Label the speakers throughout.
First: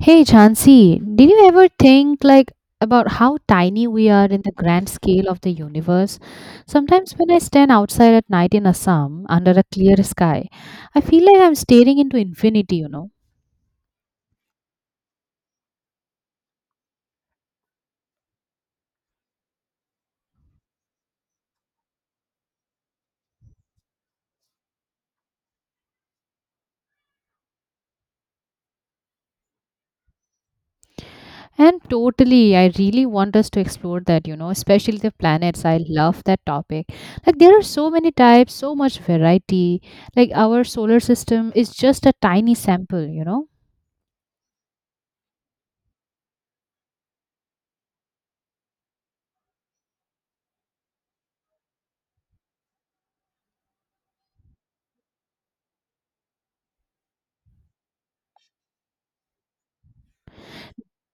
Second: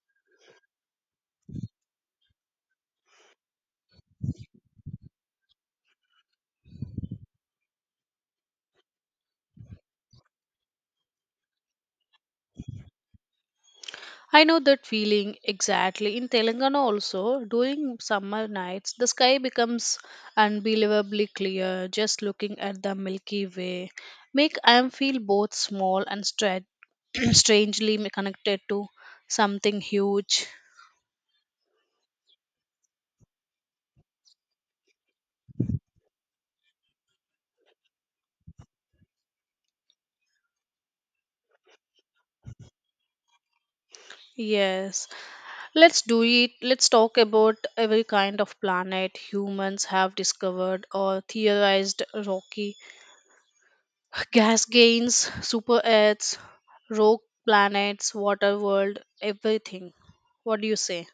Speaker 1: Hey Chansey, did you ever think like about how tiny we are in the grand scale of the universe? Sometimes when I stand outside at night in Assam under a clear sky, I feel like I'm staring into infinity, you know.
Speaker 2: I know that feeling exactly. In Telangana, also, during summer nights, the sky becomes unbelievably clear just looking at the Milky Way. Make I feel both small and strangely connected to something huge.
Speaker 1: And totally, I really want us to explore that, you know, especially the planets. I love that topic. Like, there are so many types, so much variety. Like, our solar system is just a tiny sample, you know.
Speaker 2: Yes, let's do it. Let's talk about every kind of planet humans have discovered or theorized: rocky, gas gains, super Earths, rogue planets, water world, everything. What do you say?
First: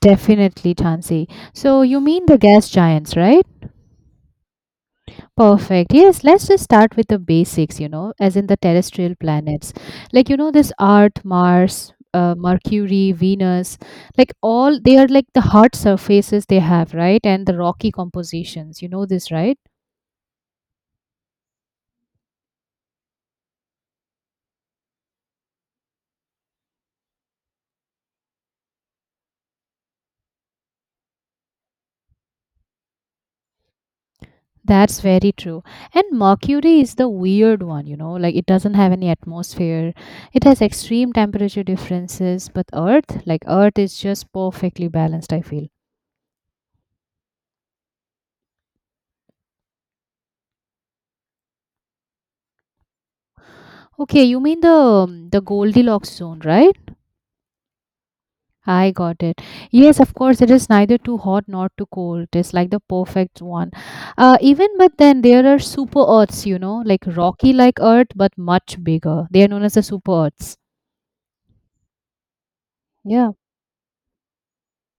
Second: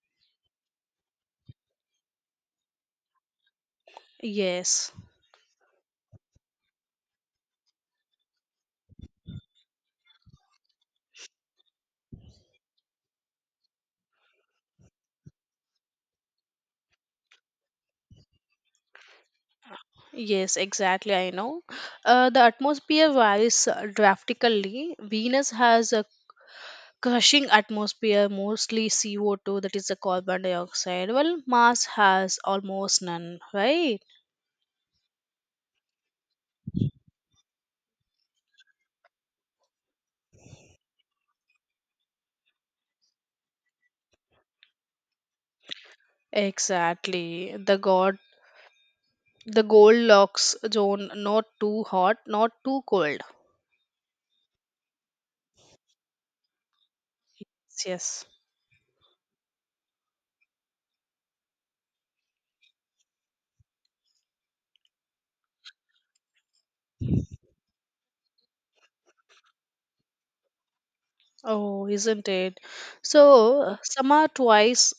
Speaker 1: Definitely, Chansey. So, you mean the gas giants, right?
Speaker 2: Yes,
Speaker 1: Perfect. Yes, let's just start with the basics, you know, as in the terrestrial planets. Like, you know, this Earth, Mars, Mercury, Venus, like all they are like the hard surfaces they have, right? And the rocky compositions. You know this, right?
Speaker 2: yes, exactly. I know. The atmosphere varies drastically. Venus has a crushing atmosphere, mostly CO2, that is the carbon dioxide, while Mars has almost none, right?
Speaker 1: That's very true. And Mercury is the weird one, you know, like it doesn't have any atmosphere. It has extreme temperature differences, but Earth, like Earth is just perfectly balanced, I feel.
Speaker 2: Exactly. The Goldilocks zone, not too hot, not too cold.
Speaker 1: Okay, you mean the Goldilocks zone, right?
Speaker 2: Yes.
Speaker 1: I got it. Yes, of course, it is neither too hot nor too cold. It's like the perfect one. Even but then there are super Earths, you know, like rocky like Earth, but much bigger. They are known as the super Earths.
Speaker 2: Oh, isn't it?
Speaker 1: Yeah.
Speaker 2: So, some are twice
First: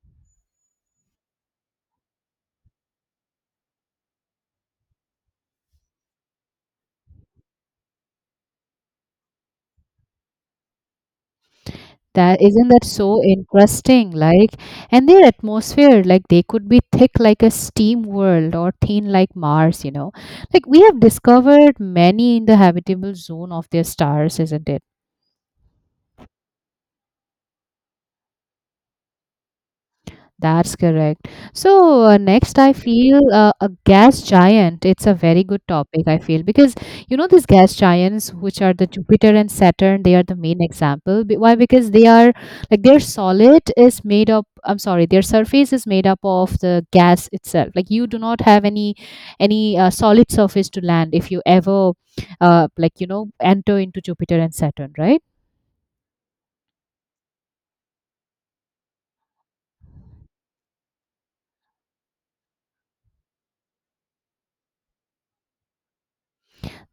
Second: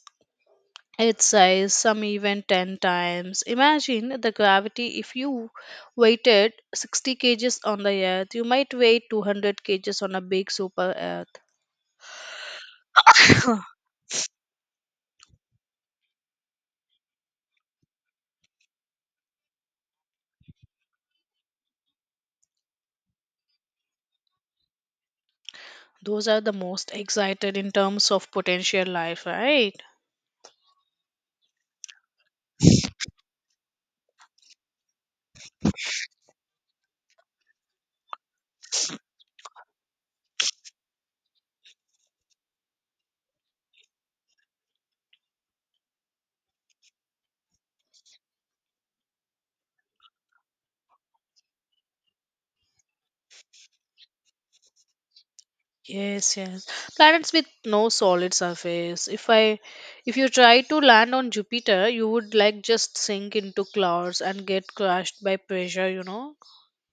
Speaker 2: its size, some even 10 times. Imagine the gravity if you weighted 60 kgs on the earth, you might weigh 200 kgs on a big super earth.
Speaker 1: That isn't that so interesting? Like, and their atmosphere, like they could be thick like a steam world or thin like Mars, you know. Like we have discovered many in the habitable zone of their stars, isn't it?
Speaker 2: Those are the most excited in terms of potential life, right?
Speaker 1: That's correct. So next, I feel a gas giant. It's a very good topic. I feel because you know these gas giants, which are the Jupiter and Saturn, they are the main example. Why? Because they are like their solid is made up. I'm sorry, their surface is made up of the gas itself. Like you do not have any solid surface to land if you ever like you know enter into Jupiter and Saturn, right?
Speaker 2: Yes, yes. Planets with no solid surface. If you try to land on Jupiter, you would like just sink into clouds and get crushed by pressure.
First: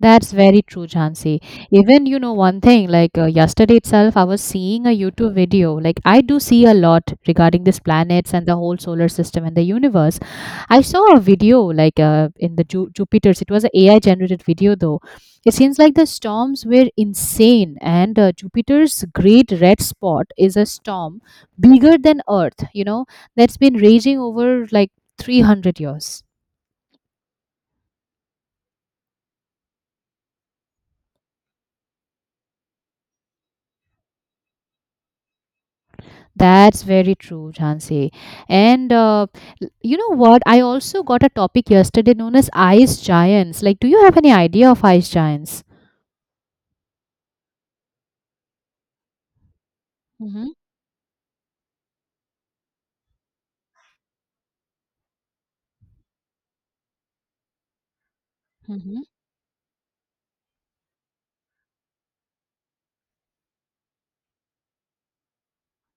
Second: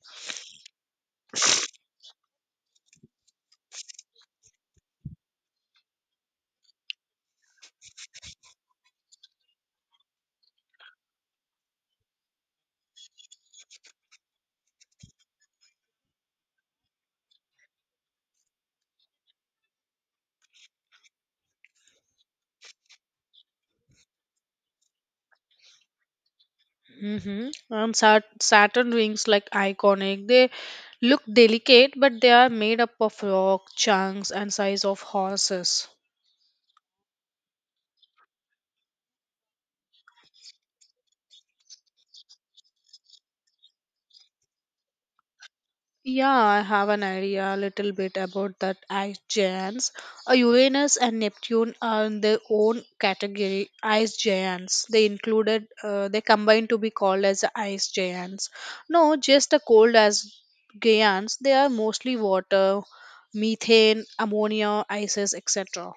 Speaker 1: That's very true, Jhansi. Even, you know, one thing, like yesterday itself, I was seeing a YouTube video. Like, I do see a lot regarding these planets and the whole solar system and the universe. I saw a video, like in the Jupiter's, it was an AI generated video, though. It seems like the storms were insane, and Jupiter's great red spot is a storm bigger than Earth, you know, that's been raging over like 300 years.
Speaker 2: Mm-hmm. And Saturn rings, like iconic. They look delicate, but they are made up of rock chunks and size of horses.
Speaker 1: That's very true, Jhansi. And you know what? I also got a topic yesterday known as ice giants. Like, do you have any idea of ice giants?
Speaker 2: Yeah, I have an idea a little bit about that ice giants.
Speaker 1: Mm-hmm.
Speaker 2: Uranus and Neptune are in their own category, ice giants. They included, they combined to be called as ice giants.
Speaker 1: Mm-hmm.
Speaker 2: No, just the cold as giants. They are mostly water, methane, ammonia, ices, etc.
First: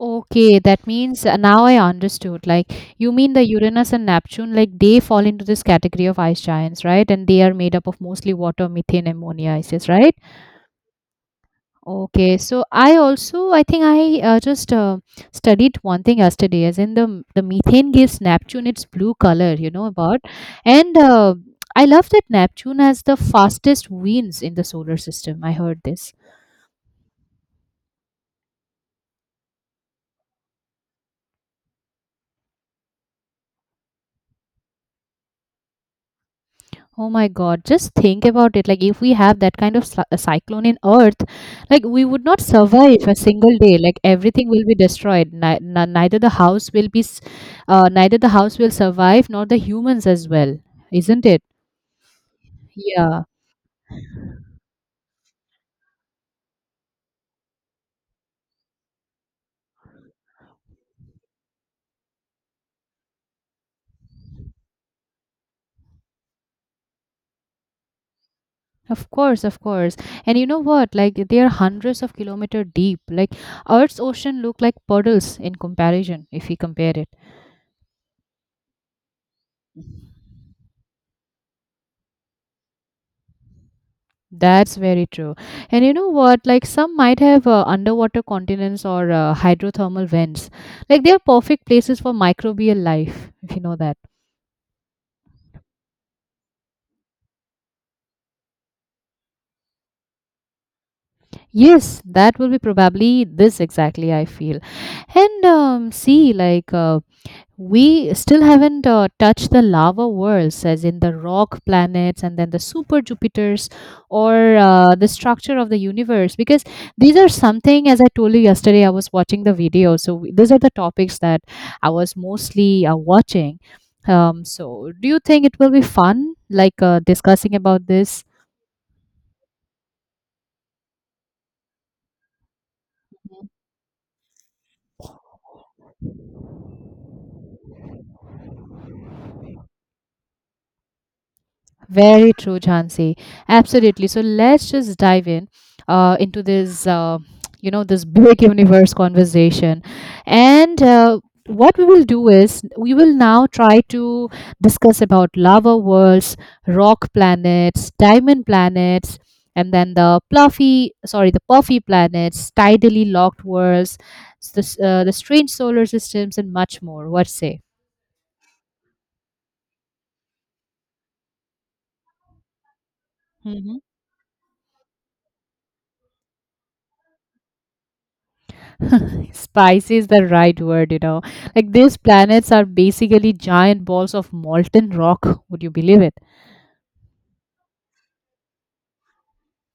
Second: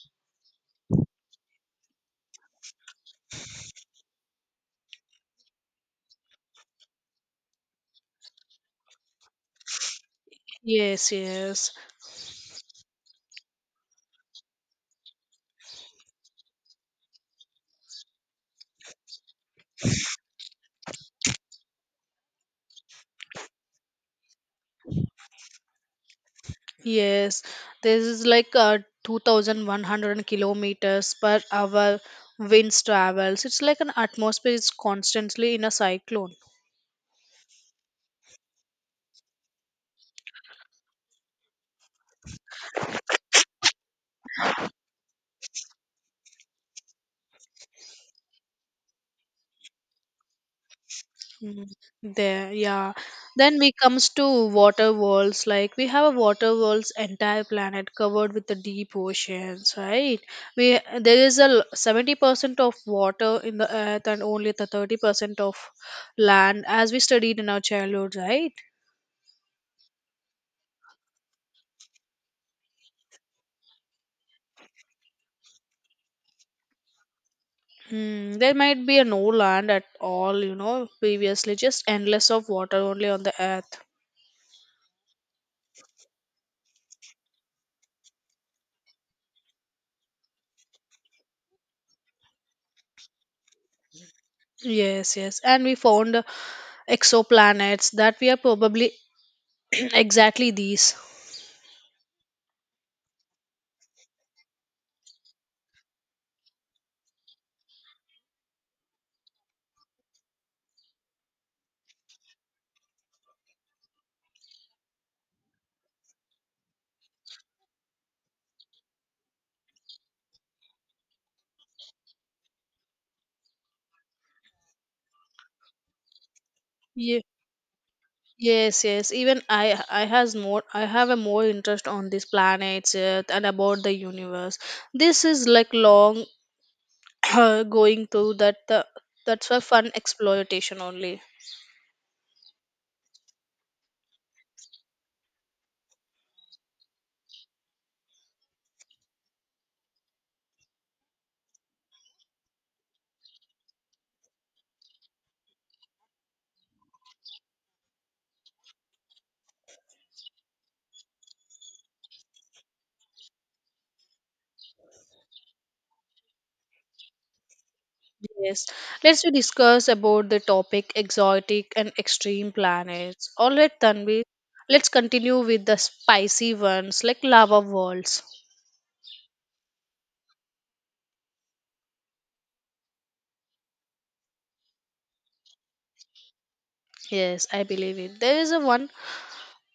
Speaker 1: Okay, that means now I understood. Like, you mean the Uranus and Neptune, like they fall into this category of ice giants, right? And they are made up of mostly water, methane, ammonia, ices, right?
Speaker 2: Yes, yes,
Speaker 1: Okay, so I also I think I just studied one thing yesterday, as in the methane gives Neptune its blue color. You know about, and I love that Neptune has the fastest winds in the solar system. I heard this.
Speaker 2: yes. This is like 2,100 kilometers per hour winds travels. It's like an atmosphere is constantly in a cyclone.
Speaker 1: Oh my God! Just think about it. Like if we have that kind of a cyclone in Earth, like we would not survive a single day. Like everything will be destroyed. Neither the house will be, neither the house will survive, nor the humans as well. Isn't it?
Speaker 2: Mm, there, yeah.
Speaker 1: Yeah.
Speaker 2: Then we comes to water worlds. Like we have a water world's entire planet covered with the deep oceans, right? We there is a 70% of water in the earth and only the 30% of land, as we studied in our childhood, right?
Speaker 1: Of course, of course. And you know what? Like they are hundreds of kilometer deep. Like Earth's ocean look like puddles in comparison if we compare it.
Speaker 2: Mm, there might be a no land at all, previously, just endless of water only on the earth.
Speaker 1: That's very true. And you know what? Like some might have underwater continents or hydrothermal vents. Like they are perfect places for microbial life, if you know that.
Speaker 2: Yes, yes. And we found exoplanets that we are probably exactly these.
Speaker 1: Yes, that will be probably this exactly, I feel. And see, like we still haven't touched the lava worlds as in the rock planets and then the super jupiters or the structure of the universe because these are something as I told you yesterday I was watching the video so these are the topics that I was mostly watching. So do you think it will be fun like
Speaker 2: Ye-
Speaker 1: discussing about this?
Speaker 2: yes, yes. Even I have a more interest on these planets Earth and about the universe. This is like long going through that's a fun exploitation only.
Speaker 1: Very true, Jhansi. Absolutely. So let's just dive in into this, you know, this big universe conversation. And what we will do is we will now try to discuss about lava worlds, rock planets, diamond planets, and then the fluffy, sorry, the puffy planets, tidally locked worlds, the, the strange solar systems, and much more. What say?
Speaker 2: Yes, let's we discuss about the topic exotic and extreme planets. All right, Tanvi, let's continue with the spicy ones like lava worlds.
Speaker 1: Spicy is the right word, you know. Like these planets are basically giant balls of molten rock. Would you believe it?
Speaker 2: Yes, I believe it. There is a one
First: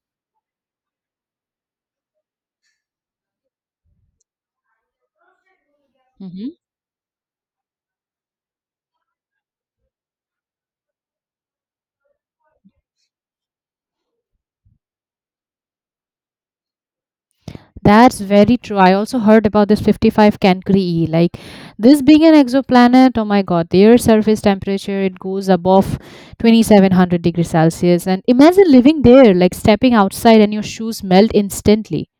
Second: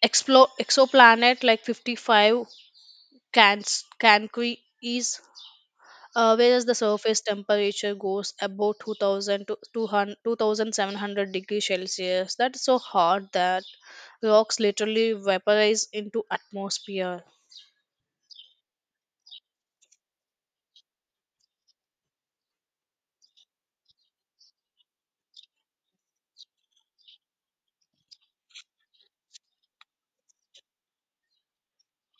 Speaker 2: exoplanet like 55 Cans Cancri is
Speaker 1: Hmm.
Speaker 2: whereas the surface temperature goes about 2000 to 200 2700 degrees Celsius. That's so hot that rocks literally vaporize into atmosphere.
Speaker 1: That's very true. I also heard about this 55 Cancri E. Like this being an exoplanet, oh my god, the Earth's surface temperature it goes above 2700 degrees Celsius. And imagine living there, like stepping outside and your shoes melt instantly.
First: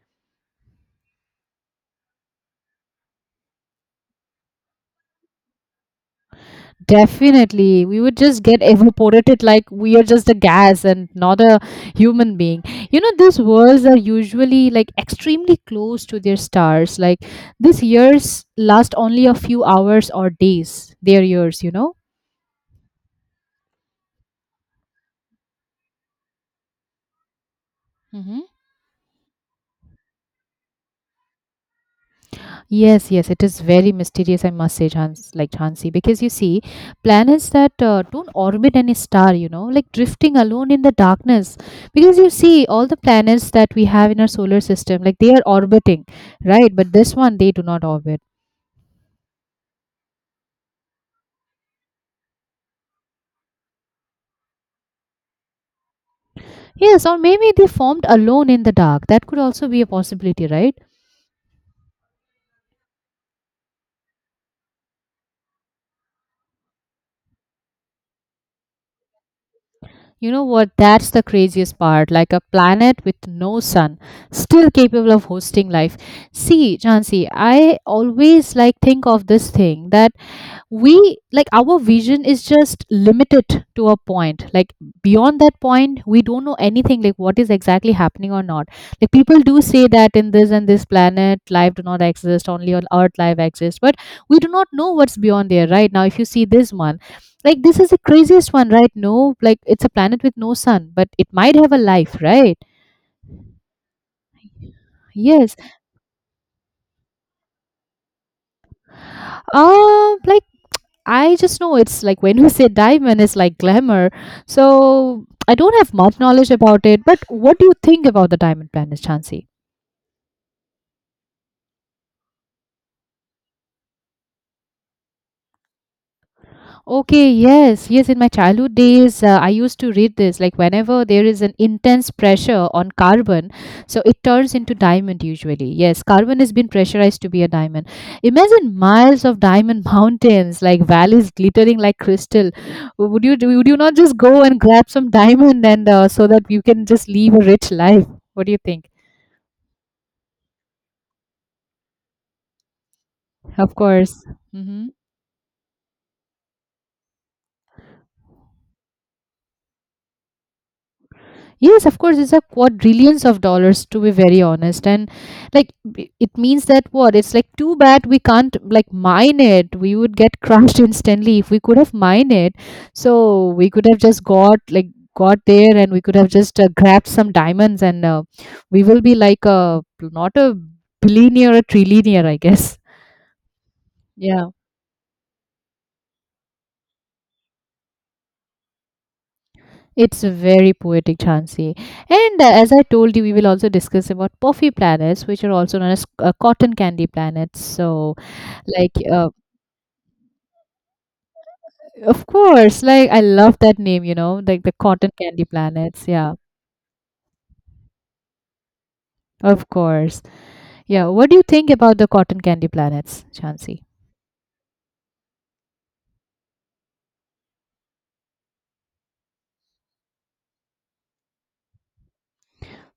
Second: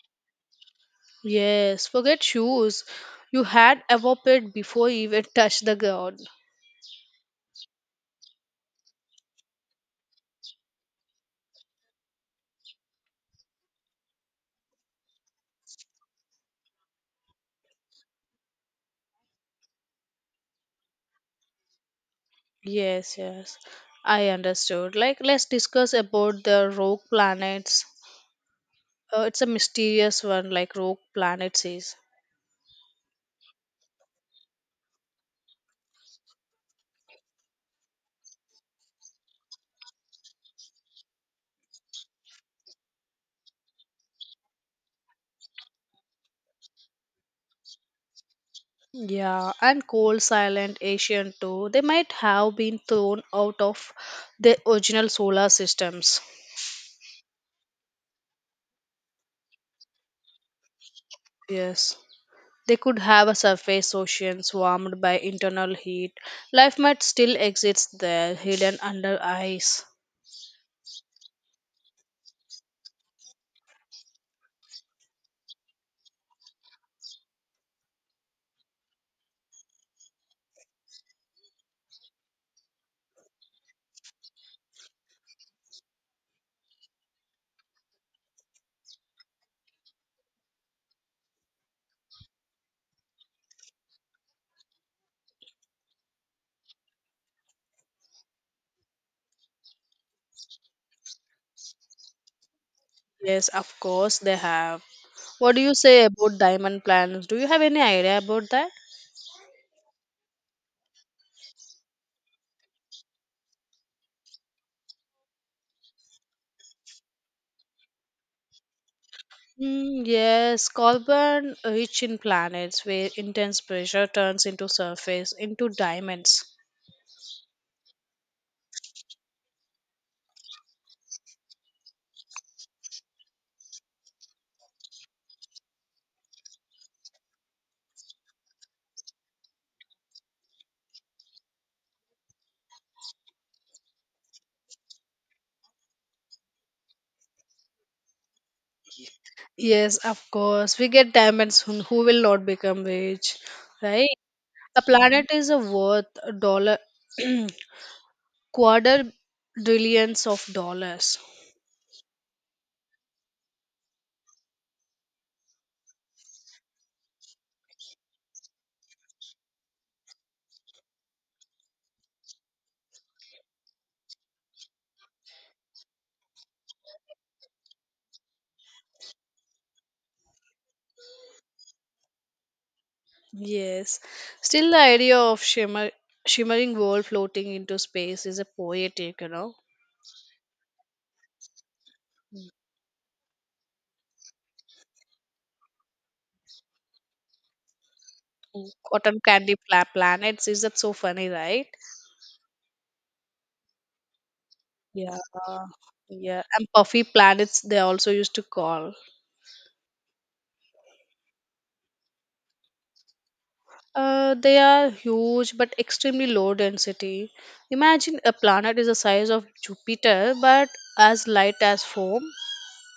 Speaker 2: Yes, forget shoes. You had evaporated before you even touched the ground.
Speaker 1: Definitely. We would just get evaporated like we are just a gas and not a human being. You know, these worlds are usually like extremely close to their stars. Like these years last only a few hours or days, their years, you know?
Speaker 2: Yes, yes. I understood. Like, let's discuss about the rogue planets.
Speaker 1: Mhm.
Speaker 2: It's a mysterious one, like rogue planets is.
Speaker 1: Yes, yes, it is very mysterious, I must say, Chans, like Chansi, because you see, planets that don't orbit any star, you know, like drifting alone in the darkness. Because you see, all the planets that we have in our solar system, like they are orbiting, right? But this one, they do not orbit.
Speaker 2: Yeah, and cold, silent, Asian too. They might have been thrown out of their original solar systems.
Speaker 1: Yes, or maybe they formed alone in the dark. That could also be a possibility, right?
Speaker 2: Yes. They could have a surface oceans warmed by internal heat. Life might still exist there, hidden under ice.
Speaker 1: You know what? That's the craziest part. Like a planet with no sun, still capable of hosting life. See, Jansi, I always like think of this thing that we like our vision is just limited to a point, like beyond that point we don't know anything, like what is exactly happening or not. Like people do say that in this and this planet life do not exist, only on earth life exists, but we do not know what's beyond there right now. If you see this one, like this is the craziest one, right? No, like it's a planet with no sun, but it might have a life, right?
Speaker 2: Yes, of course they have.
Speaker 1: Yes.
Speaker 2: What do you say about diamond planets? Do you have any idea about that?
Speaker 1: Like I just know it's like when you say diamond, it's like glamour. So I don't have much knowledge about it, but what do you think about the diamond planet, Chansey?
Speaker 2: Mm, yes, carbon rich in planets where intense pressure turns into surface into diamonds.
Speaker 1: Okay, yes, yes. In my childhood days, I used to read this. Like, whenever there is an intense pressure on carbon, so it turns into diamond usually. Yes, carbon has been pressurized to be a diamond. Imagine miles of diamond mountains, like valleys glittering like crystal. Would you do? Would you not just go and grab some diamond and so that you can just live a rich life? What do you think?
Speaker 2: Yes, of course. We get diamonds, who will not become rich,
Speaker 1: Of
Speaker 2: right?
Speaker 1: course.
Speaker 2: A
Speaker 1: Hmm.
Speaker 2: planet is a worth a dollar quarter billions of dollars.
Speaker 1: Yes, of course, it's a quadrillions of dollars to be very honest. And like it means that what? It's like too bad we can't like mine it. We would get crushed instantly if we could have mined it. So we could have just got like got there and we could have just grabbed some diamonds and we will be like a not a billionaire, a trillionaire, I guess.
Speaker 2: Yes.
Speaker 1: Yeah.
Speaker 2: Still the idea of shimmering world floating into space is a poetic.
Speaker 1: It's very poetic, Chansey. And as I told you, we will also discuss about puffy planets, which are also known as cotton candy planets. So, like,
Speaker 2: Cotton candy planets, is that so funny, right?
Speaker 1: of course, like I love that name. You know, like the cotton
Speaker 2: Yeah,
Speaker 1: candy planets. Yeah,
Speaker 2: yeah. And puffy planets, they also used to call.
Speaker 1: of course. Yeah. What do you think about the cotton candy planets, Chansey?
Speaker 2: They are huge, but extremely low density. Imagine a planet is the size of Jupiter, but as light as foam.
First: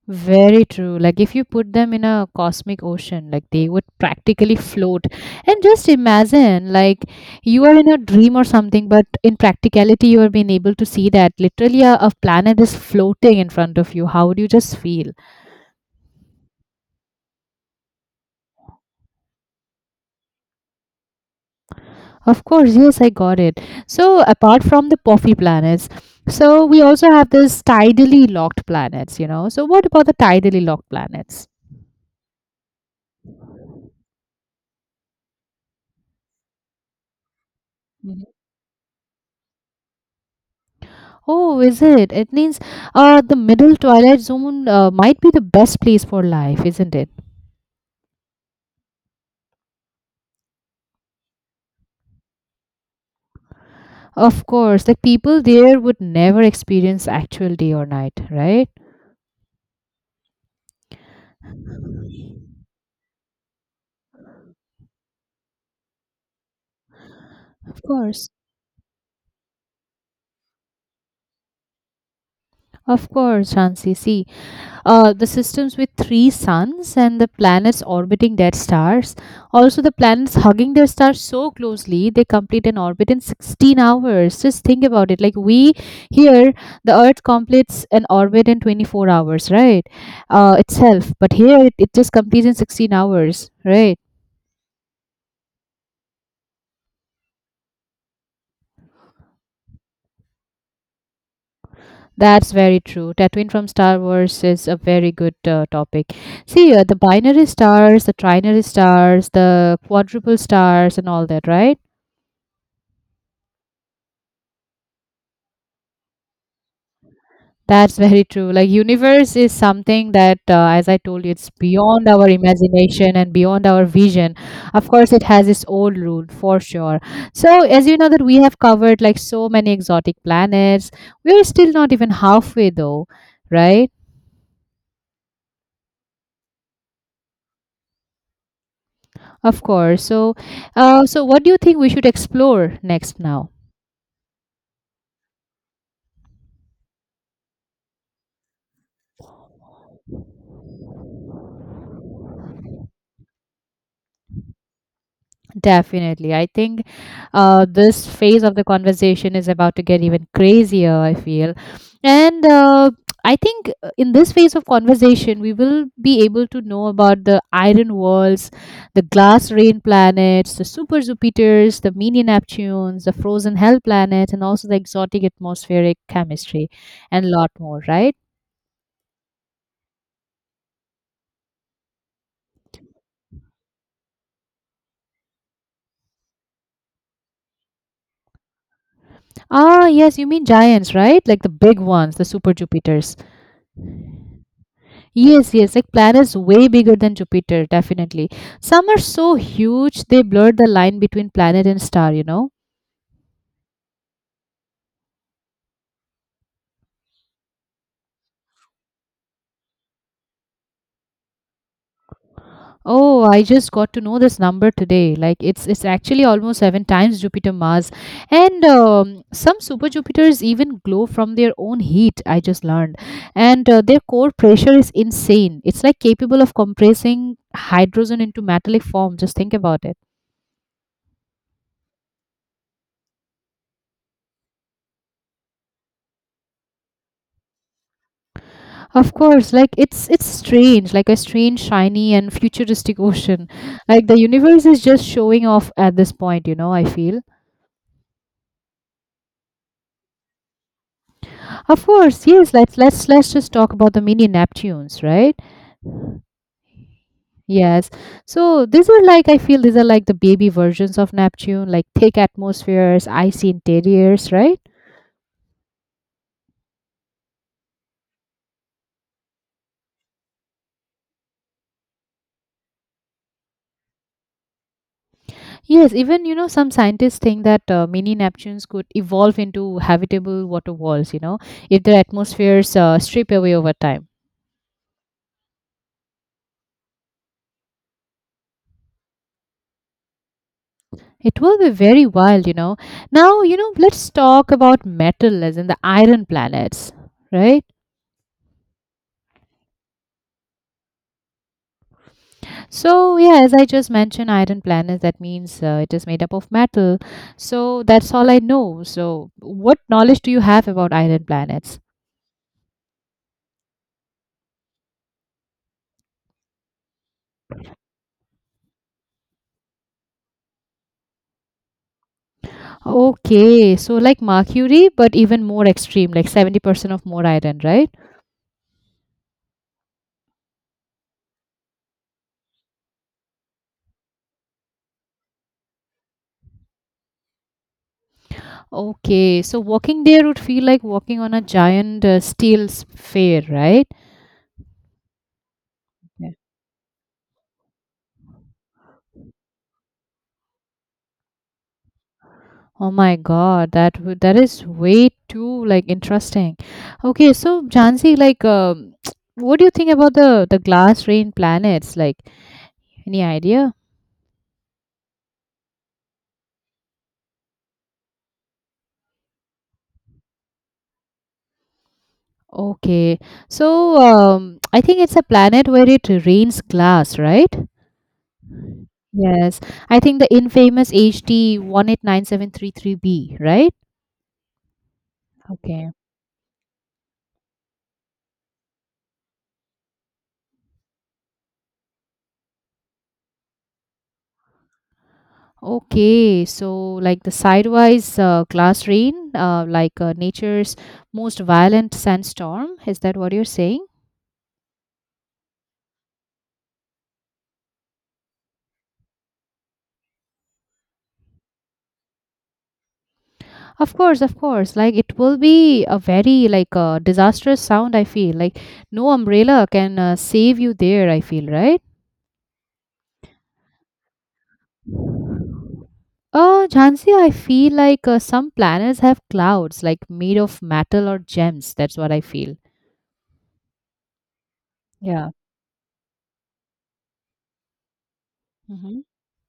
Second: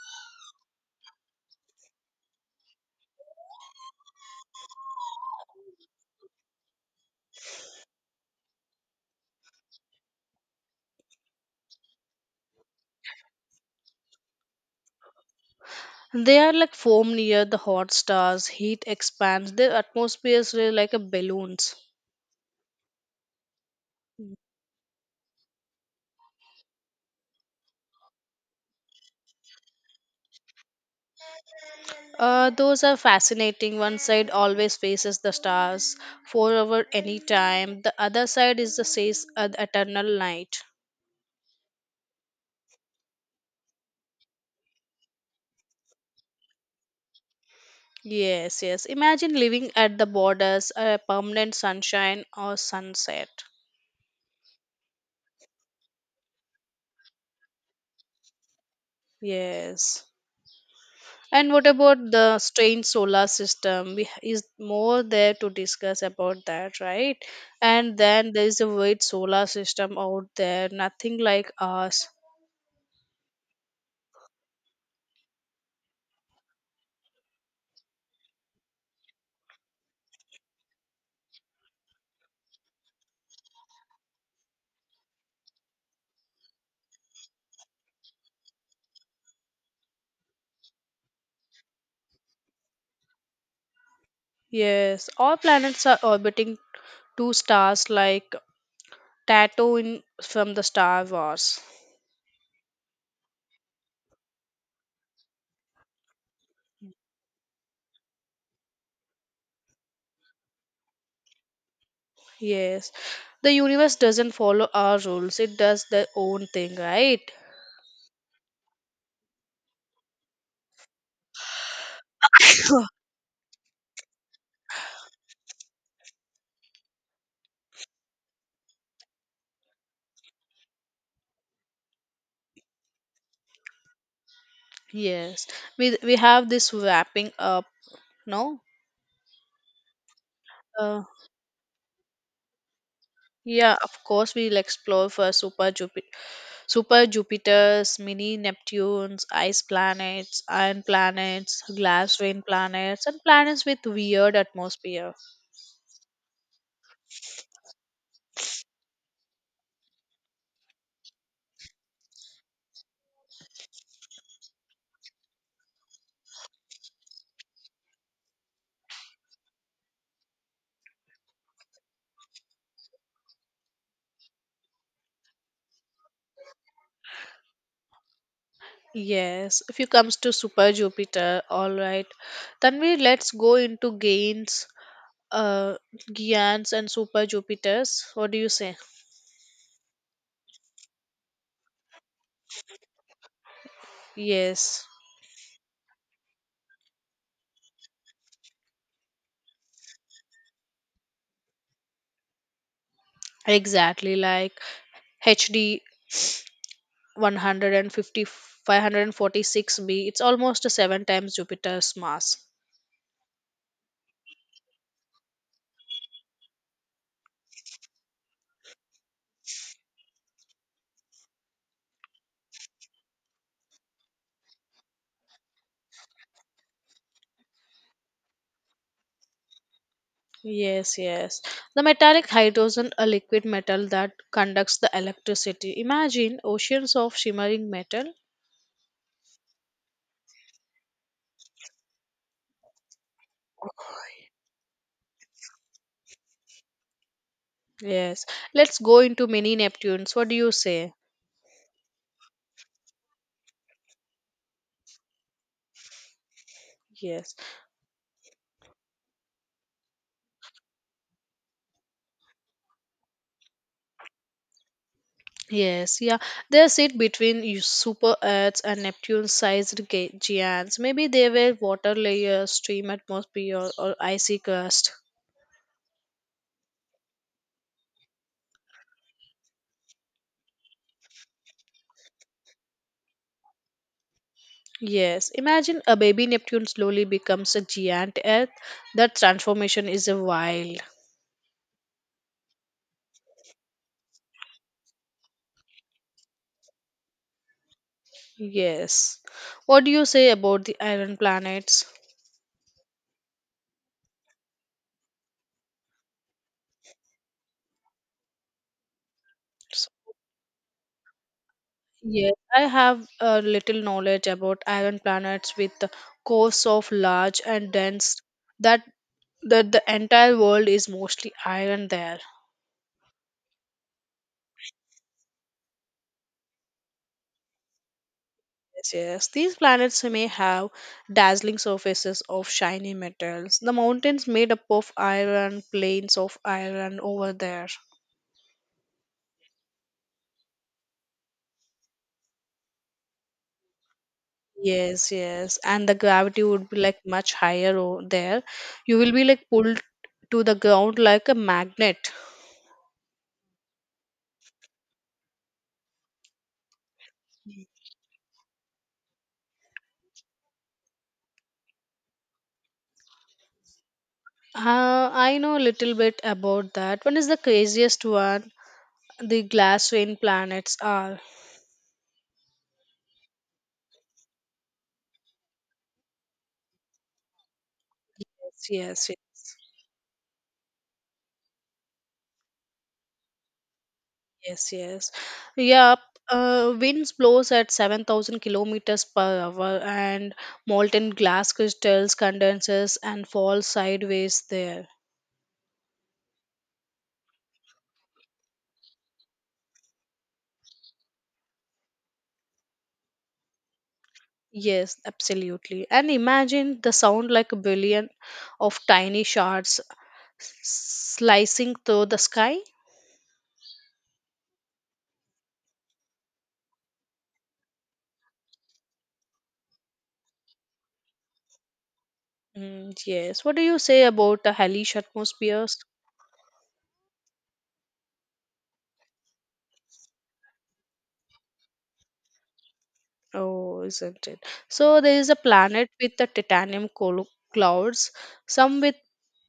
Speaker 1: Very true. Like if you put them in a cosmic ocean, like they would practically float. And just imagine, like you are in a dream or something, but in practicality, you are being able to see that literally a planet is floating in front of you. How would you just feel?
Speaker 2: They are like foam near the hot stars. Heat expands their atmospheres, really like a balloons.
Speaker 1: Of course, yes, I got it. So apart from the puffy planets, so we also have this tidally locked planets, you know. So what about the tidally locked planets?
Speaker 2: Those are fascinating. One side always faces the stars, 4 hour any time. The other side is the eternal night.
Speaker 1: Oh, is it? It means the middle twilight zone might be the best place for life, isn't it?
Speaker 2: Yes, yes. Imagine living at the borders, a permanent sunshine or sunset.
Speaker 1: Of course, like people there would never experience actual day or night, right?
Speaker 2: Yes. And what about the strange solar system? Is more there to discuss about that, right?
Speaker 1: Of
Speaker 2: And
Speaker 1: course.
Speaker 2: then there is a weird solar system out there, nothing like us.
Speaker 1: Of course, Shansi. See, the systems with three suns and the planets orbiting their stars. Also, the planets hugging their stars so closely they complete an orbit in 16 hours. Just think about it. Like we here, the Earth completes an orbit in 24 hours, right? Itself, but here it just completes in 16 hours, right?
Speaker 2: Yes, all planets are orbiting two stars like Tato in from the Star Wars.
Speaker 1: That's very true. Tatooine from Star Wars is a very good topic. See, the binary stars, the trinary stars, the quadruple stars, and all that, right?
Speaker 2: Yes. The universe doesn't follow our rules. It does their own thing, right?
Speaker 1: That's very true. Like universe is something that, as I told you, it's beyond our imagination and beyond our vision. Of course, it has its own rule for sure. So, as you know that we have covered like so many exotic planets, we're still not even halfway though, right?
Speaker 2: Yes. We have this wrapping up, no?
Speaker 1: Of course. So,
Speaker 2: Uh,
Speaker 1: uh, so what do you think we should explore next now?
Speaker 2: yeah, of course we'll explore for super Jupiters, mini Neptunes, ice planets, iron planets, glass rain planets, and planets with weird atmosphere.
Speaker 1: Definitely. I think this phase of the conversation is about to get even crazier, I feel. And I think in this phase of conversation, we will be able to know about the iron walls, the glass rain planets, the super Jupiters, the mini Neptunes, the frozen hell planet, and also the exotic atmospheric chemistry, and a lot more, right?
Speaker 2: Yes, if you comes to Super Jupiter, all right. Then we let's go into uh, Giants and Super Jupiters. What do you say?
Speaker 1: Ah, yes, you mean giants, right? Like the big ones, the super Jupiters.
Speaker 2: Yes,
Speaker 1: Yes, yes, like planets way bigger than Jupiter, definitely. Some are so huge they blur the line between planet and star, you know.
Speaker 2: exactly. Like HD one hundred and fifty five hundred and forty six b. It's almost seven times Jupiter's mass.
Speaker 1: Oh, I just got to know this number today. Like it's actually almost seven times Jupiter Mars, and some super Jupiters even glow from their own heat. I just learned, and their core pressure is insane. It's like capable of compressing hydrogen into metallic form. Just think about it.
Speaker 2: Yes, yes. The metallic hydrogen, a liquid metal that conducts the electricity. Imagine oceans of shimmering metal.
Speaker 1: Of course, like it's strange, like a strange, shiny and futuristic ocean. Like the universe is just showing off at this point, you know, I feel.
Speaker 2: Yes, let's go into mini Neptunes. What do you say?
Speaker 1: Of course, yes, let's just talk about the mini Neptunes, right?
Speaker 2: Yes,
Speaker 1: Yes. So these are like I feel these are like the baby versions of Neptune, like thick atmospheres, icy interiors, right?
Speaker 2: yes, yeah. They sit between you super Earths and Neptune-sized giants. Maybe they were water layers, stream atmosphere, or icy crust.
Speaker 1: Yes, even you know some scientists think that mini Neptunes could evolve into habitable water walls, you know, if their atmospheres strip away over time.
Speaker 2: Yes, imagine a baby Neptune slowly becomes a giant Earth. That transformation is a wild.
Speaker 1: It will be very wild, you know. Now, you know, let's talk about metal as in the iron planets, right?
Speaker 2: Yes. What do you say about the iron planets?
Speaker 1: So, yeah, as I just mentioned, iron planets, that means it is made up of metal. So, that's all I know. So, what knowledge do you have about iron planets?
Speaker 2: Yes, I have a little knowledge about iron planets with the cores so large and dense that that the entire world is mostly iron there.
Speaker 1: Okay, so like Mercury, but even more extreme, like 70% of more iron, right?
Speaker 2: Yes, yes. These planets may have dazzling surfaces of shiny metals. The mountains made up of iron, plains of iron over there.
Speaker 1: Okay, so walking there would feel like walking on a giant steel sphere, right?
Speaker 2: Yes, yes. And the gravity would be like much higher over there. You will be like pulled to the ground like a magnet.
Speaker 1: Oh my God, that is way too like interesting. Okay, so Jansi, like, what do you think about the glass rain planets? Like, any idea?
Speaker 2: I know a little bit about that. One is the craziest one. The glass rain planets are.
Speaker 1: Okay, so I think it's a planet where it rains glass, right?
Speaker 2: Yes, yes,
Speaker 1: Yes, I think the infamous HD 189733b, right?
Speaker 2: yes, yes.
Speaker 1: Okay.
Speaker 2: Yep. Winds blows at 7,000 kilometers per hour and molten glass crystals condenses and falls sideways there.
Speaker 1: Okay, so like the sidewise glass rain, like nature's most violent sandstorm, is that what you're saying?
Speaker 2: Yes, absolutely. And imagine the sound like a billion of tiny shards s- slicing through the sky.
Speaker 1: Of course, of course. Like it will be a very like disastrous sound. I feel like no umbrella can save you there. I feel right.
Speaker 2: Mm, yes. What do you say about the hellish atmosphere?
Speaker 1: Jhansi, I feel like some planets have clouds like made of metal or gems. That's what I feel.
Speaker 2: Oh, isn't it? So there
Speaker 1: Yeah.
Speaker 2: is a planet with the titanium clouds, some with
Speaker 1: Mhm.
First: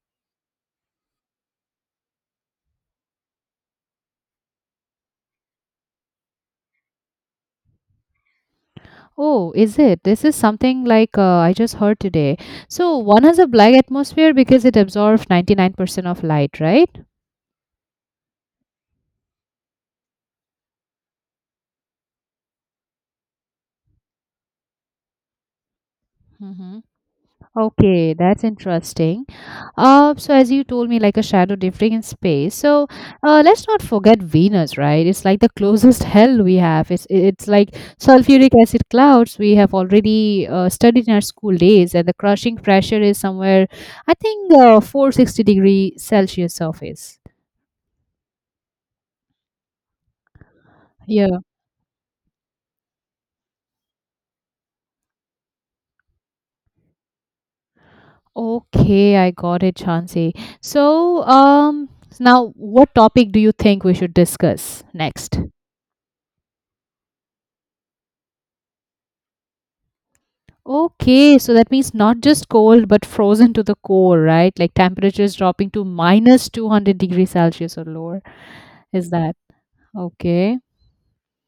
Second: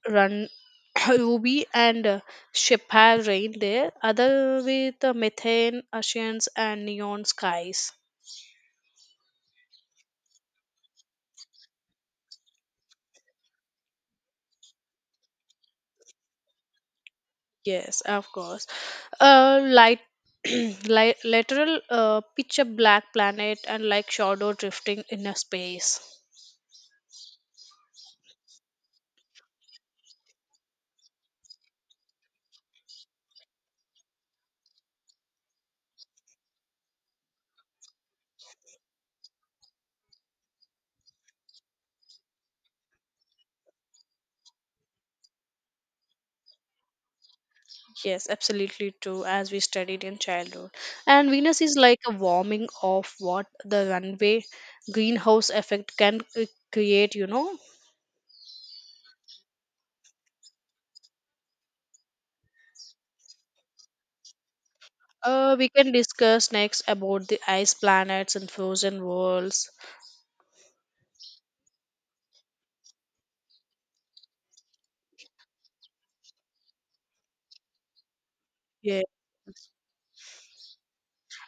Speaker 2: run ruby and sapphire rain there, other with methane, oceans, and neon skies.
Speaker 1: Oh, is it? This is something like I just heard today. So one has a black atmosphere because it absorbs 99% of light, right?
Speaker 2: Yes, of course. Light. Light, lateral picture black planet and like shadow drifting in a space.
Speaker 1: Mm-hmm. Okay, that's interesting. So as you told me, like a shadow drifting in space. So let's not forget Venus, right? It's like the closest hell we have. It's like sulfuric acid clouds we have already studied in our school days, and the crushing pressure is somewhere, I think, 460-degree Celsius surface.
Speaker 2: Yes, absolutely true, as we studied in childhood. And
Speaker 1: Yeah.
Speaker 2: Venus is like a warming of what the runway greenhouse effect can create.
Speaker 1: Okay, I got it, Chansey. So, now what topic do you think we should discuss next?
Speaker 2: We can discuss next about the ice planets and frozen worlds.
Speaker 1: Okay, so that means not just cold but frozen to the core, right? Like temperatures dropping to minus 200 degrees Celsius or lower.
Speaker 2: Yeah,
Speaker 1: Is that okay?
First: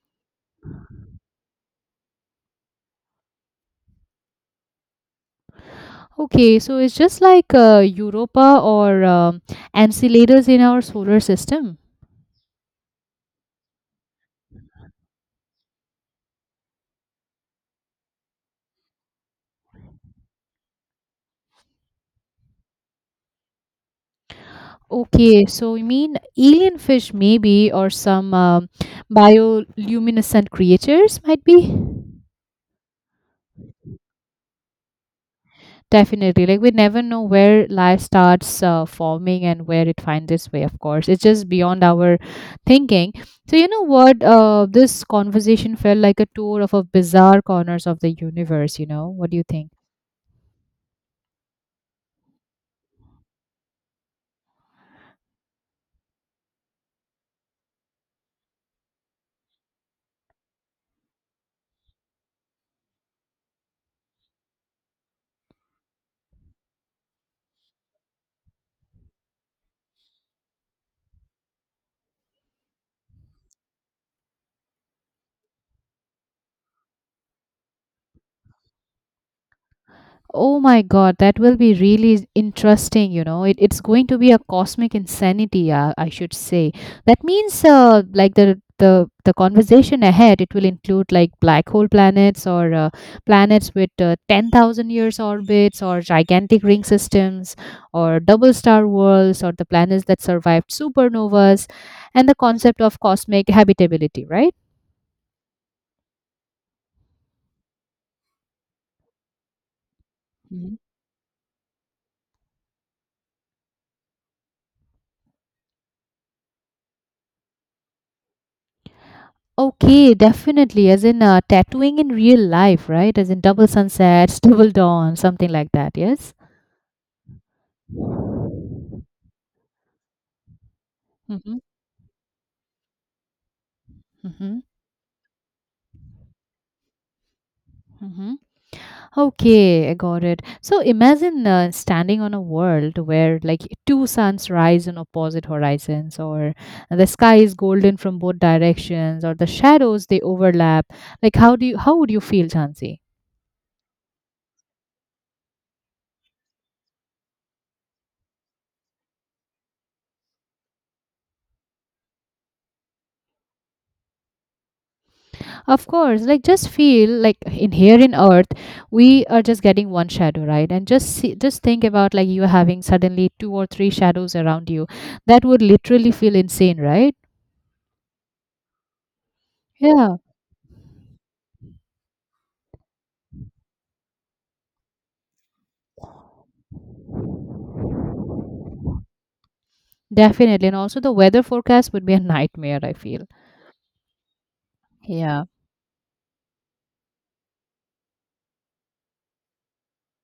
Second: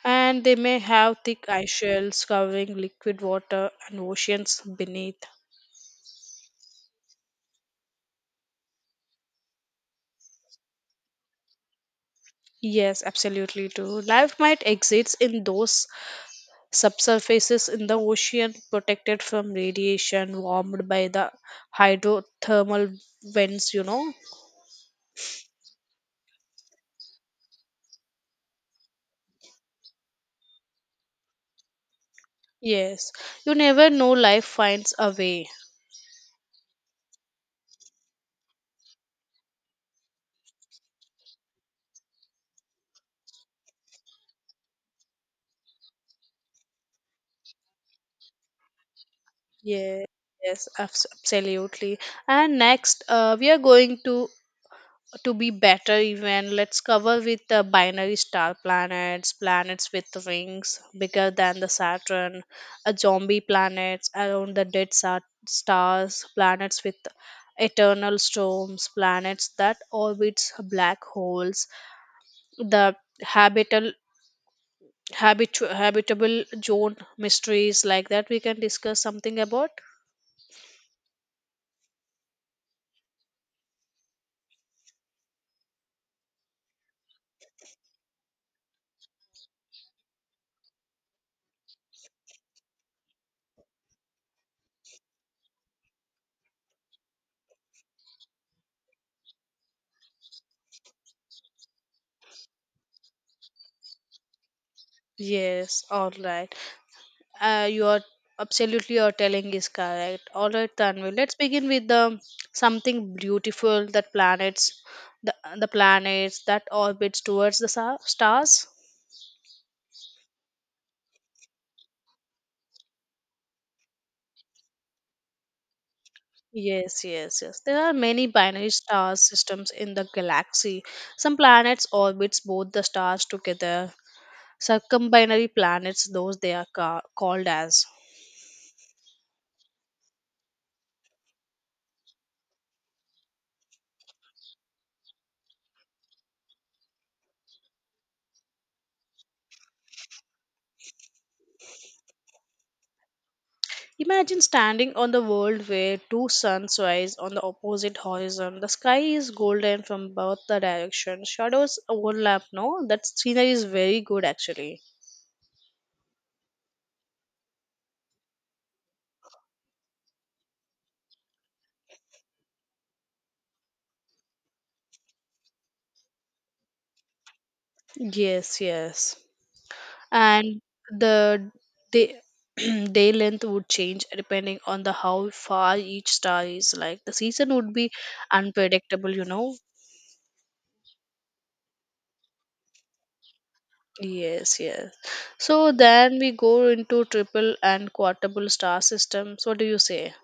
Speaker 2: and they may have thick ice shells covering liquid water and oceans beneath.
Speaker 1: Okay, so it's just like Europa or ancilators in our solar system.
Speaker 2: Yes, absolutely true. Life might exist in those subsurfaces in the ocean, protected from radiation, warmed by the hydrothermal vents.
Speaker 1: Okay, so you mean alien fish maybe or some bioluminescent creatures might be?
Speaker 2: Yes, you never know. Life finds a way.
Speaker 1: Definitely. Like we never know where life starts forming and where it finds its way, of course. It's just beyond our thinking. So, you know what? This conversation felt like a tour of a bizarre corners of the universe, you know? What do you think?
Speaker 2: Yeah, yes, absolutely. And next, we are going to be better. Even, let's cover with the binary star planets, planets with rings bigger than the Saturn, a zombie planets around the dead stars, planets with eternal storms, planets that orbits black holes, the habitable habitable zone mysteries, like that we can discuss something about.
Speaker 1: Oh my God, that will be really interesting. You know, it's going to be a cosmic insanity, I should say. That means, like the conversation ahead, it will include like black hole planets or planets with 10,000 years orbits or gigantic ring systems or double star worlds or the planets that survived supernovas and the concept of cosmic habitability, right?
Speaker 2: Yes, all right. You are absolutely your telling is correct. All right, Tanvi. Let's begin with the something beautiful that planets, the planets that orbits towards the stars.
Speaker 1: Okay, definitely. As in tattooing in real life, right? As in double sunsets, double dawn, something like that. Yes.
Speaker 2: Yes, yes, yes. There are many binary star systems in the galaxy. Some
Speaker 1: Mm-hmm.
Speaker 2: planets orbits both the stars together.
Speaker 1: Mm-hmm.
Speaker 2: Circumbinary planets, those they are called as.
Speaker 1: Mm-hmm. Okay, I got it. So imagine standing on a world where like two suns rise on opposite horizons, or the sky is golden from both directions, or the shadows they overlap. Like, how would you feel, Chansi?
Speaker 2: Imagine standing on the world where two suns rise on the opposite horizon. The sky is golden from both the directions. Shadows overlap, no? That scenery is very good actually.
Speaker 1: Of course, like just feel like in here in Earth, we are just getting one shadow, right? And just see, just think about like you having suddenly two or three shadows around you. That would literally feel insane, right?
Speaker 2: Yes, yes.
Speaker 1: Yeah,
Speaker 2: And the day, day length would change depending on the how far each star is. Like the season would be unpredictable.
Speaker 1: definitely. And also the weather forecast would be a nightmare, I feel.
Speaker 2: Yes, yes.
Speaker 1: Yeah.
Speaker 2: So then we go into triple and quadruple star system. So what do you say?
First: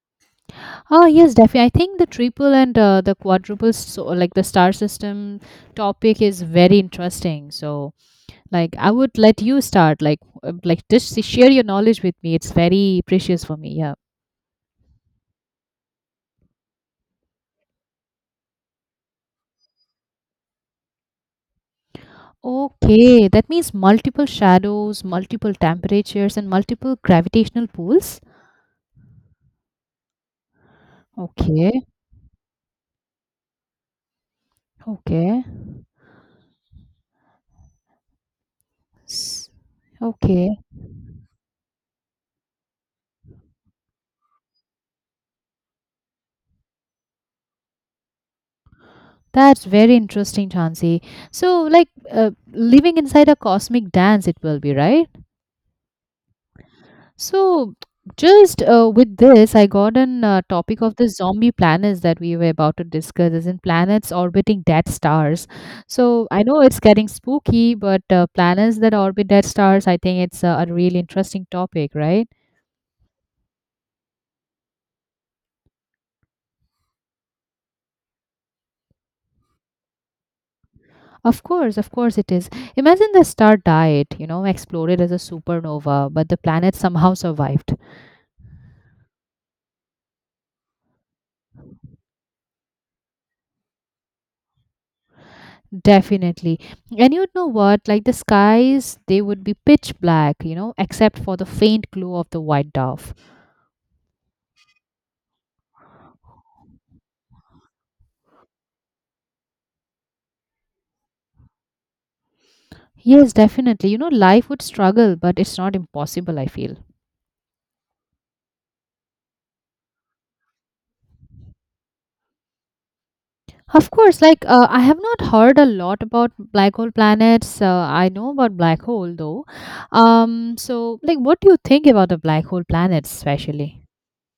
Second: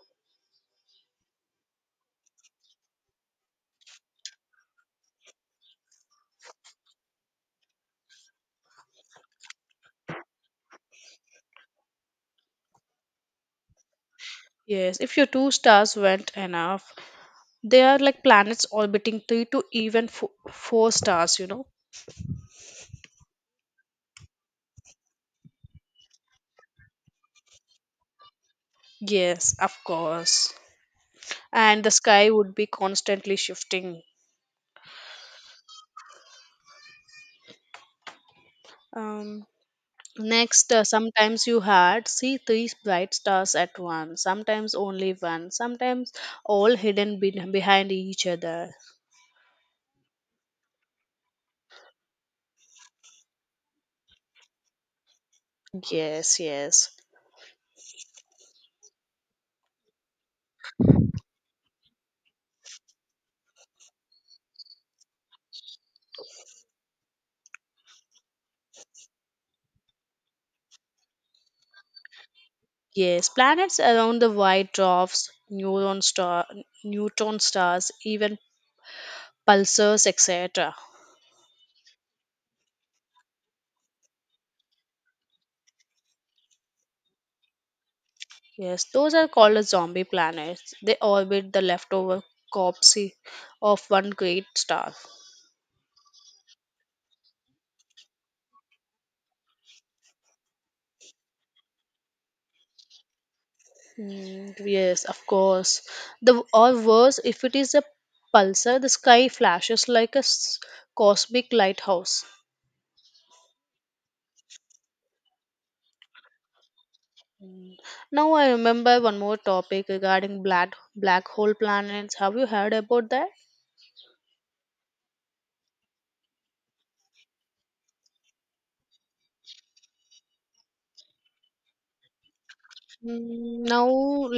Speaker 1: Oh yes, definitely. I think the triple and the quadruple, so like the star system topic is very interesting. So like I would let you start, like just share your knowledge with me. It's very precious for me. Yeah.
Speaker 2: Yes, if your two stars weren't enough, they are like planets orbiting three to even four stars, you know?
Speaker 1: Okay, that means multiple shadows, multiple temperatures, and multiple gravitational pulls.
Speaker 2: Yes, of course.
Speaker 1: Okay,
Speaker 2: And the sky would be constantly shifting.
Speaker 1: okay,
Speaker 2: Um,
Speaker 1: S- okay.
Speaker 2: next, sometimes you had see three bright stars at once, sometimes only one, sometimes all hidden behind each other.
Speaker 1: That's very interesting, Chansey. So, like, living inside a cosmic dance, it will be, right?
Speaker 2: Yes, yes.
Speaker 1: So, just with this, I got an topic of the zombie planets that we were about to discuss, as in planets orbiting dead stars. So, I know it's getting spooky, but planets that orbit dead stars, I think it's a really interesting topic, right?
Speaker 2: Yes, planets around the white dwarfs, neutron stars, even pulsars, etc.
Speaker 1: Of course it is. Imagine the star died, you know, exploded as a supernova, but the planet somehow survived.
Speaker 2: Yes, those are called as zombie planets. They orbit the leftover corpse of one great star.
Speaker 1: Definitely. And you know what? Like the skies, they would be pitch black, you know, except for the faint glow of the white dwarf.
Speaker 2: And yes, of course. The or worse, if it is a pulsar, the sky flashes like a cosmic lighthouse.
Speaker 1: Yes, definitely. You know, life would struggle, but it's not impossible, I feel.
Speaker 2: Now I remember one more topic regarding black hole planets. Have you heard about that?
Speaker 1: Of course, like I have not heard a lot about black hole planets. I know about black hole though. So like, what do you think about the black hole planets,
Speaker 2: Mm,
Speaker 1: especially?
Speaker 2: now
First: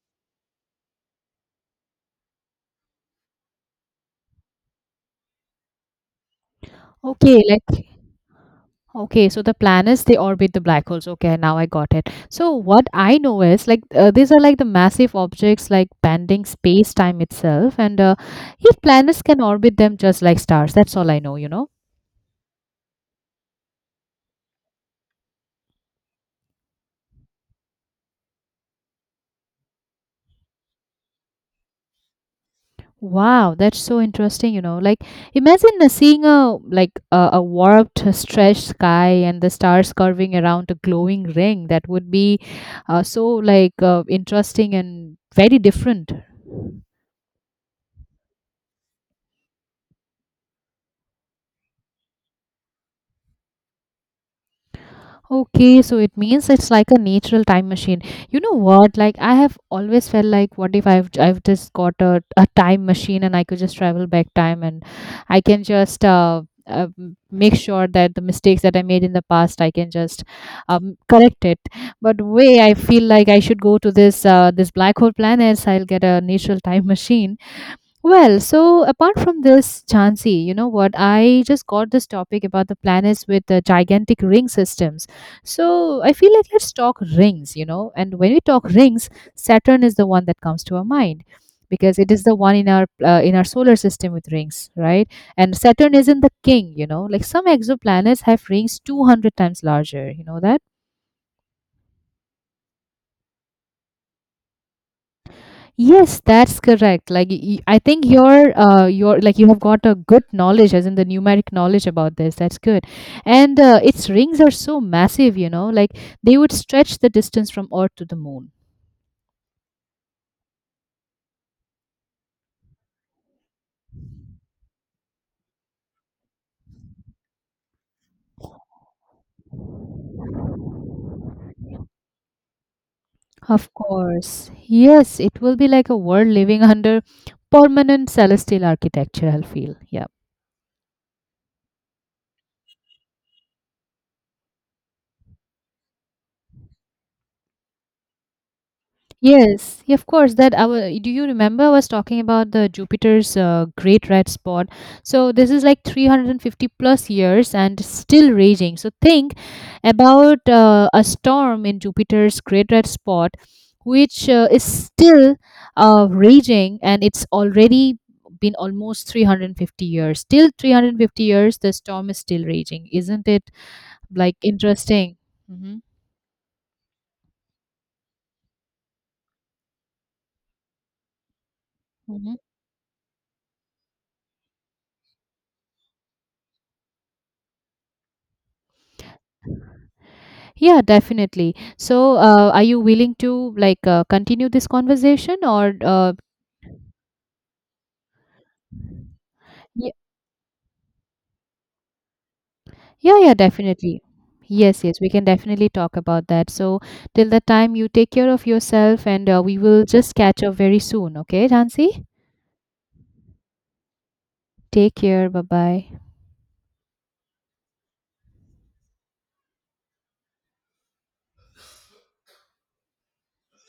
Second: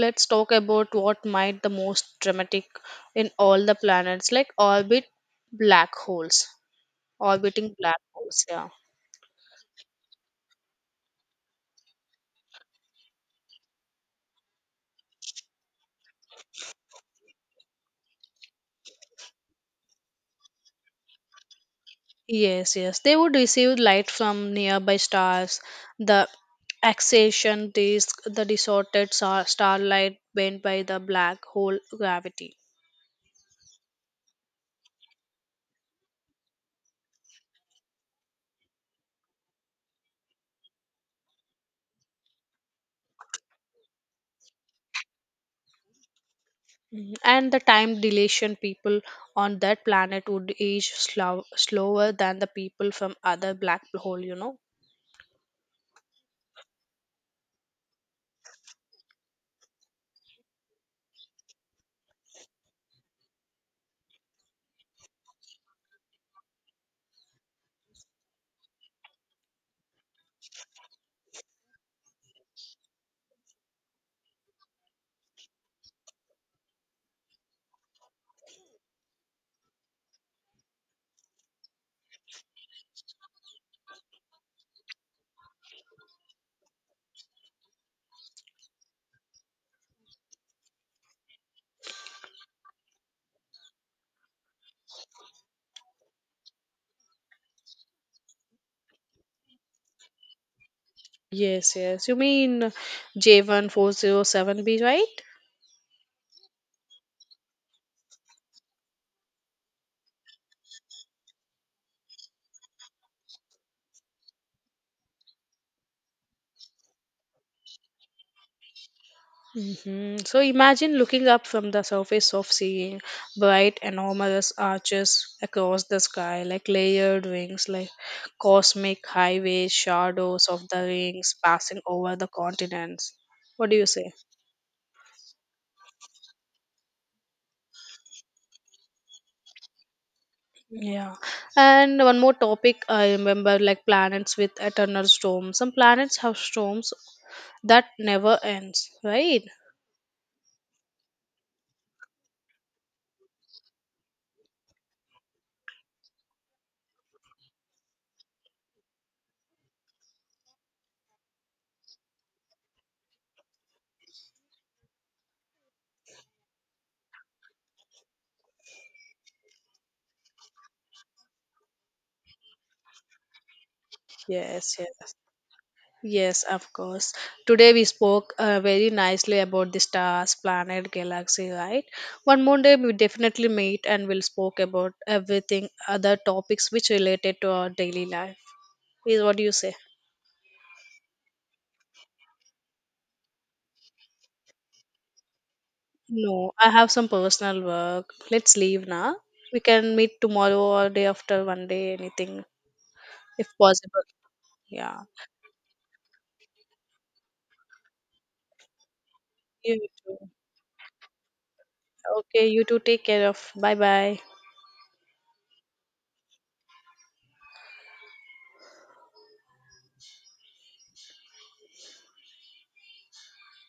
Speaker 2: let's talk about what might the most dramatic in all the planets like orbit black holes.
Speaker 1: Okay, like
Speaker 2: Orbiting black holes, yeah.
Speaker 1: okay, so the planets they orbit the black holes. Okay, now I got it. So what I know is like these are like the massive objects like bending space time itself, and if planets can orbit them just like stars. That's all I know. You know.
Speaker 2: Yes, yes. They would receive light from nearby stars. The accretion disk, the distorted starlight bent by the black hole gravity.
Speaker 1: Wow, that's so interesting, you know. Like imagine seeing a a warped stretched sky and the stars curving around a glowing ring. That would be so like interesting and very different.
Speaker 2: Mhm. And the time dilation people on that planet would age slower than the people from other black hole?
Speaker 1: Okay, so it means it's like a natural time machine. You know what? Like I have always felt like, what if I've just got a time machine and I could just travel back time and I can just make sure that the mistakes that I made in the past I can just correct it. But way I feel like I should go to this black hole planets. I'll get a natural time machine well, so apart from this, Chansey, you know what? I just got this topic about the planets with the gigantic ring systems. So I feel like let's talk rings, you know. And when we talk rings, Saturn is the one that comes to our mind because it is the one in our solar system with rings, right? And Saturn isn't the king, you know. Like some exoplanets have rings 200 times larger. You know that?
Speaker 2: Yes, yes. You mean J1407b, right?
Speaker 1: Yes, that's correct. Like I think you're like you have got a good knowledge as in the numeric knowledge about this. That's good. And its rings are so massive, you know, like they would stretch the distance from Earth to the moon.
Speaker 2: Hmm. So imagine looking up from the surface of seeing bright, enormous arches across the sky, like layered rings, like cosmic highways, shadows of the rings passing over the continents. What
Speaker 1: Of
Speaker 2: do you say?
Speaker 1: course. Yes, it will be like a world living under permanent celestial architecture, I'll feel. Yeah.
Speaker 2: Yeah. And one more topic I remember, like planets with eternal storms. Some planets have storms that never ends, right?
Speaker 1: Yes, yeah, of course. That I our do you remember I was talking about the Jupiter's Great Red Spot? So this is like 350 plus years and still raging. So think about a storm in Jupiter's Great Red Spot, which is still raging, and it's already been almost 350 years. Still 350 years, the storm is still raging. Isn't it like
Speaker 2: Yes, yes.
Speaker 1: interesting? Mm-hmm.
Speaker 2: Yes, of course. Today we spoke very nicely about the stars, planet, galaxy, right? One more day we definitely meet and we'll spoke about everything, other topics which related to our daily life. Is what do you say?
Speaker 1: Yeah, definitely. So, are you willing to like continue this conversation or
Speaker 2: No, I have some personal work. Let's leave now. We
Speaker 1: Ye-
Speaker 2: can meet tomorrow or day after one day, anything
Speaker 1: yeah, yeah,
Speaker 2: if
Speaker 1: definitely.
Speaker 2: possible.
Speaker 1: Yes, yes,
Speaker 2: Yeah.
Speaker 1: we can definitely talk about that. So, till that time, you take care of yourself and we will
Speaker 2: You
Speaker 1: just
Speaker 2: too.
Speaker 1: catch up very soon, okay, Jansi?
Speaker 2: Okay, you too. Take care of. Bye bye.
Speaker 1: Take care. Bye bye.